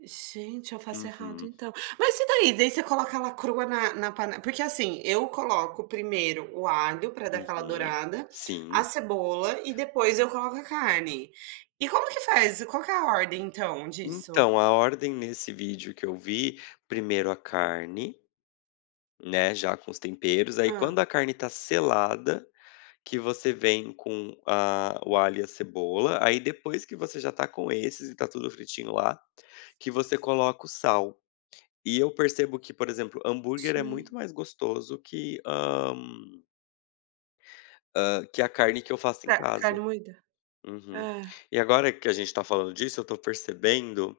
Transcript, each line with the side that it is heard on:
right: Gente, eu faço errado,
left: Uhum.
right: então, mas e daí, daí você coloca ela crua na na pane porque assim, eu coloco primeiro o alho pra dar aquela
left: Uhum,
right: dourada, a
left: sim.
right: cebola e depois eu coloco a carne. E como que faz, qual que é a ordem então disso?
left: Então a ordem nesse vídeo que eu vi, 1º a carne, né, já com os temperos aí
right: Hã?
left: quando a carne tá selada, que você vem com a o alho e a cebola, aí depois que você já tá com esses e tá tudo fritinho lá, que você coloca o sal. E eu percebo que, por exemplo, hambúrguer é
right: Sim.
left: muito mais gostoso que, hã hã, que a carne que eu faço em
right: É, carne
left: casa
right: moída,
left: uhum.
right: é.
left: E agora que a gente tá falando disso, tô percebendo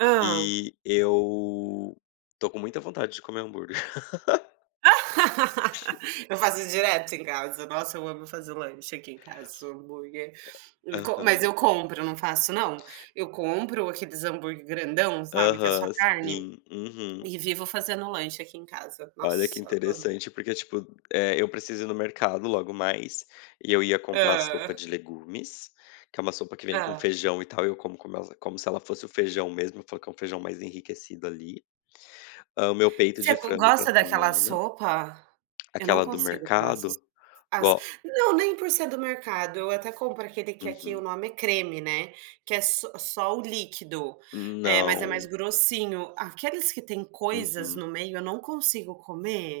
right: Hã?
left: que eu tô com muita vontade de comer hambúrguer.
right: Eu faço isso direto em casa, nossa eu amo fazer lanche aqui em casa, um hambúrguer,
left: É.
right: com mas eu
left: Aham.
right: compro, não faço não, eu compro aqueles hambúrguer grandão, sabe, que é só
left: Aham,
right: carne,
left: sim. Uhum.
right: e vivo fazendo lanche aqui em casa,
left: Olha, que
right: nossa amo.
left: interessante, porque, tipo, eh, eu preciso ir no mercado logo mais, e eu ia comprar sopa
right: Hã?
left: de legumes, que é uma sopa que vem com
right: Hã?
left: feijão e tal e eu como como ela como se ela fosse o feijão mesmo, eu falo que um feijão mais enriquecido ali. Hã, o meu peito
right: Você
left: de
right: go
left: frango pra
right: gosta daquela
left: semana
right: sopa? Eu não
left: aquela do
right: consigo tomar essas
left: mercado?
right: sopas, as
left: Go
right: não, nem por ser do mercado, eu até compro aquele que aqui o
left: Uhum.
right: nome é creme, né, que é s só o líquido, eh, mas é mais
left: Não.
right: grossinho, aqueles que têm coisas
left: Uhum.
right: no meio eu não consigo comer.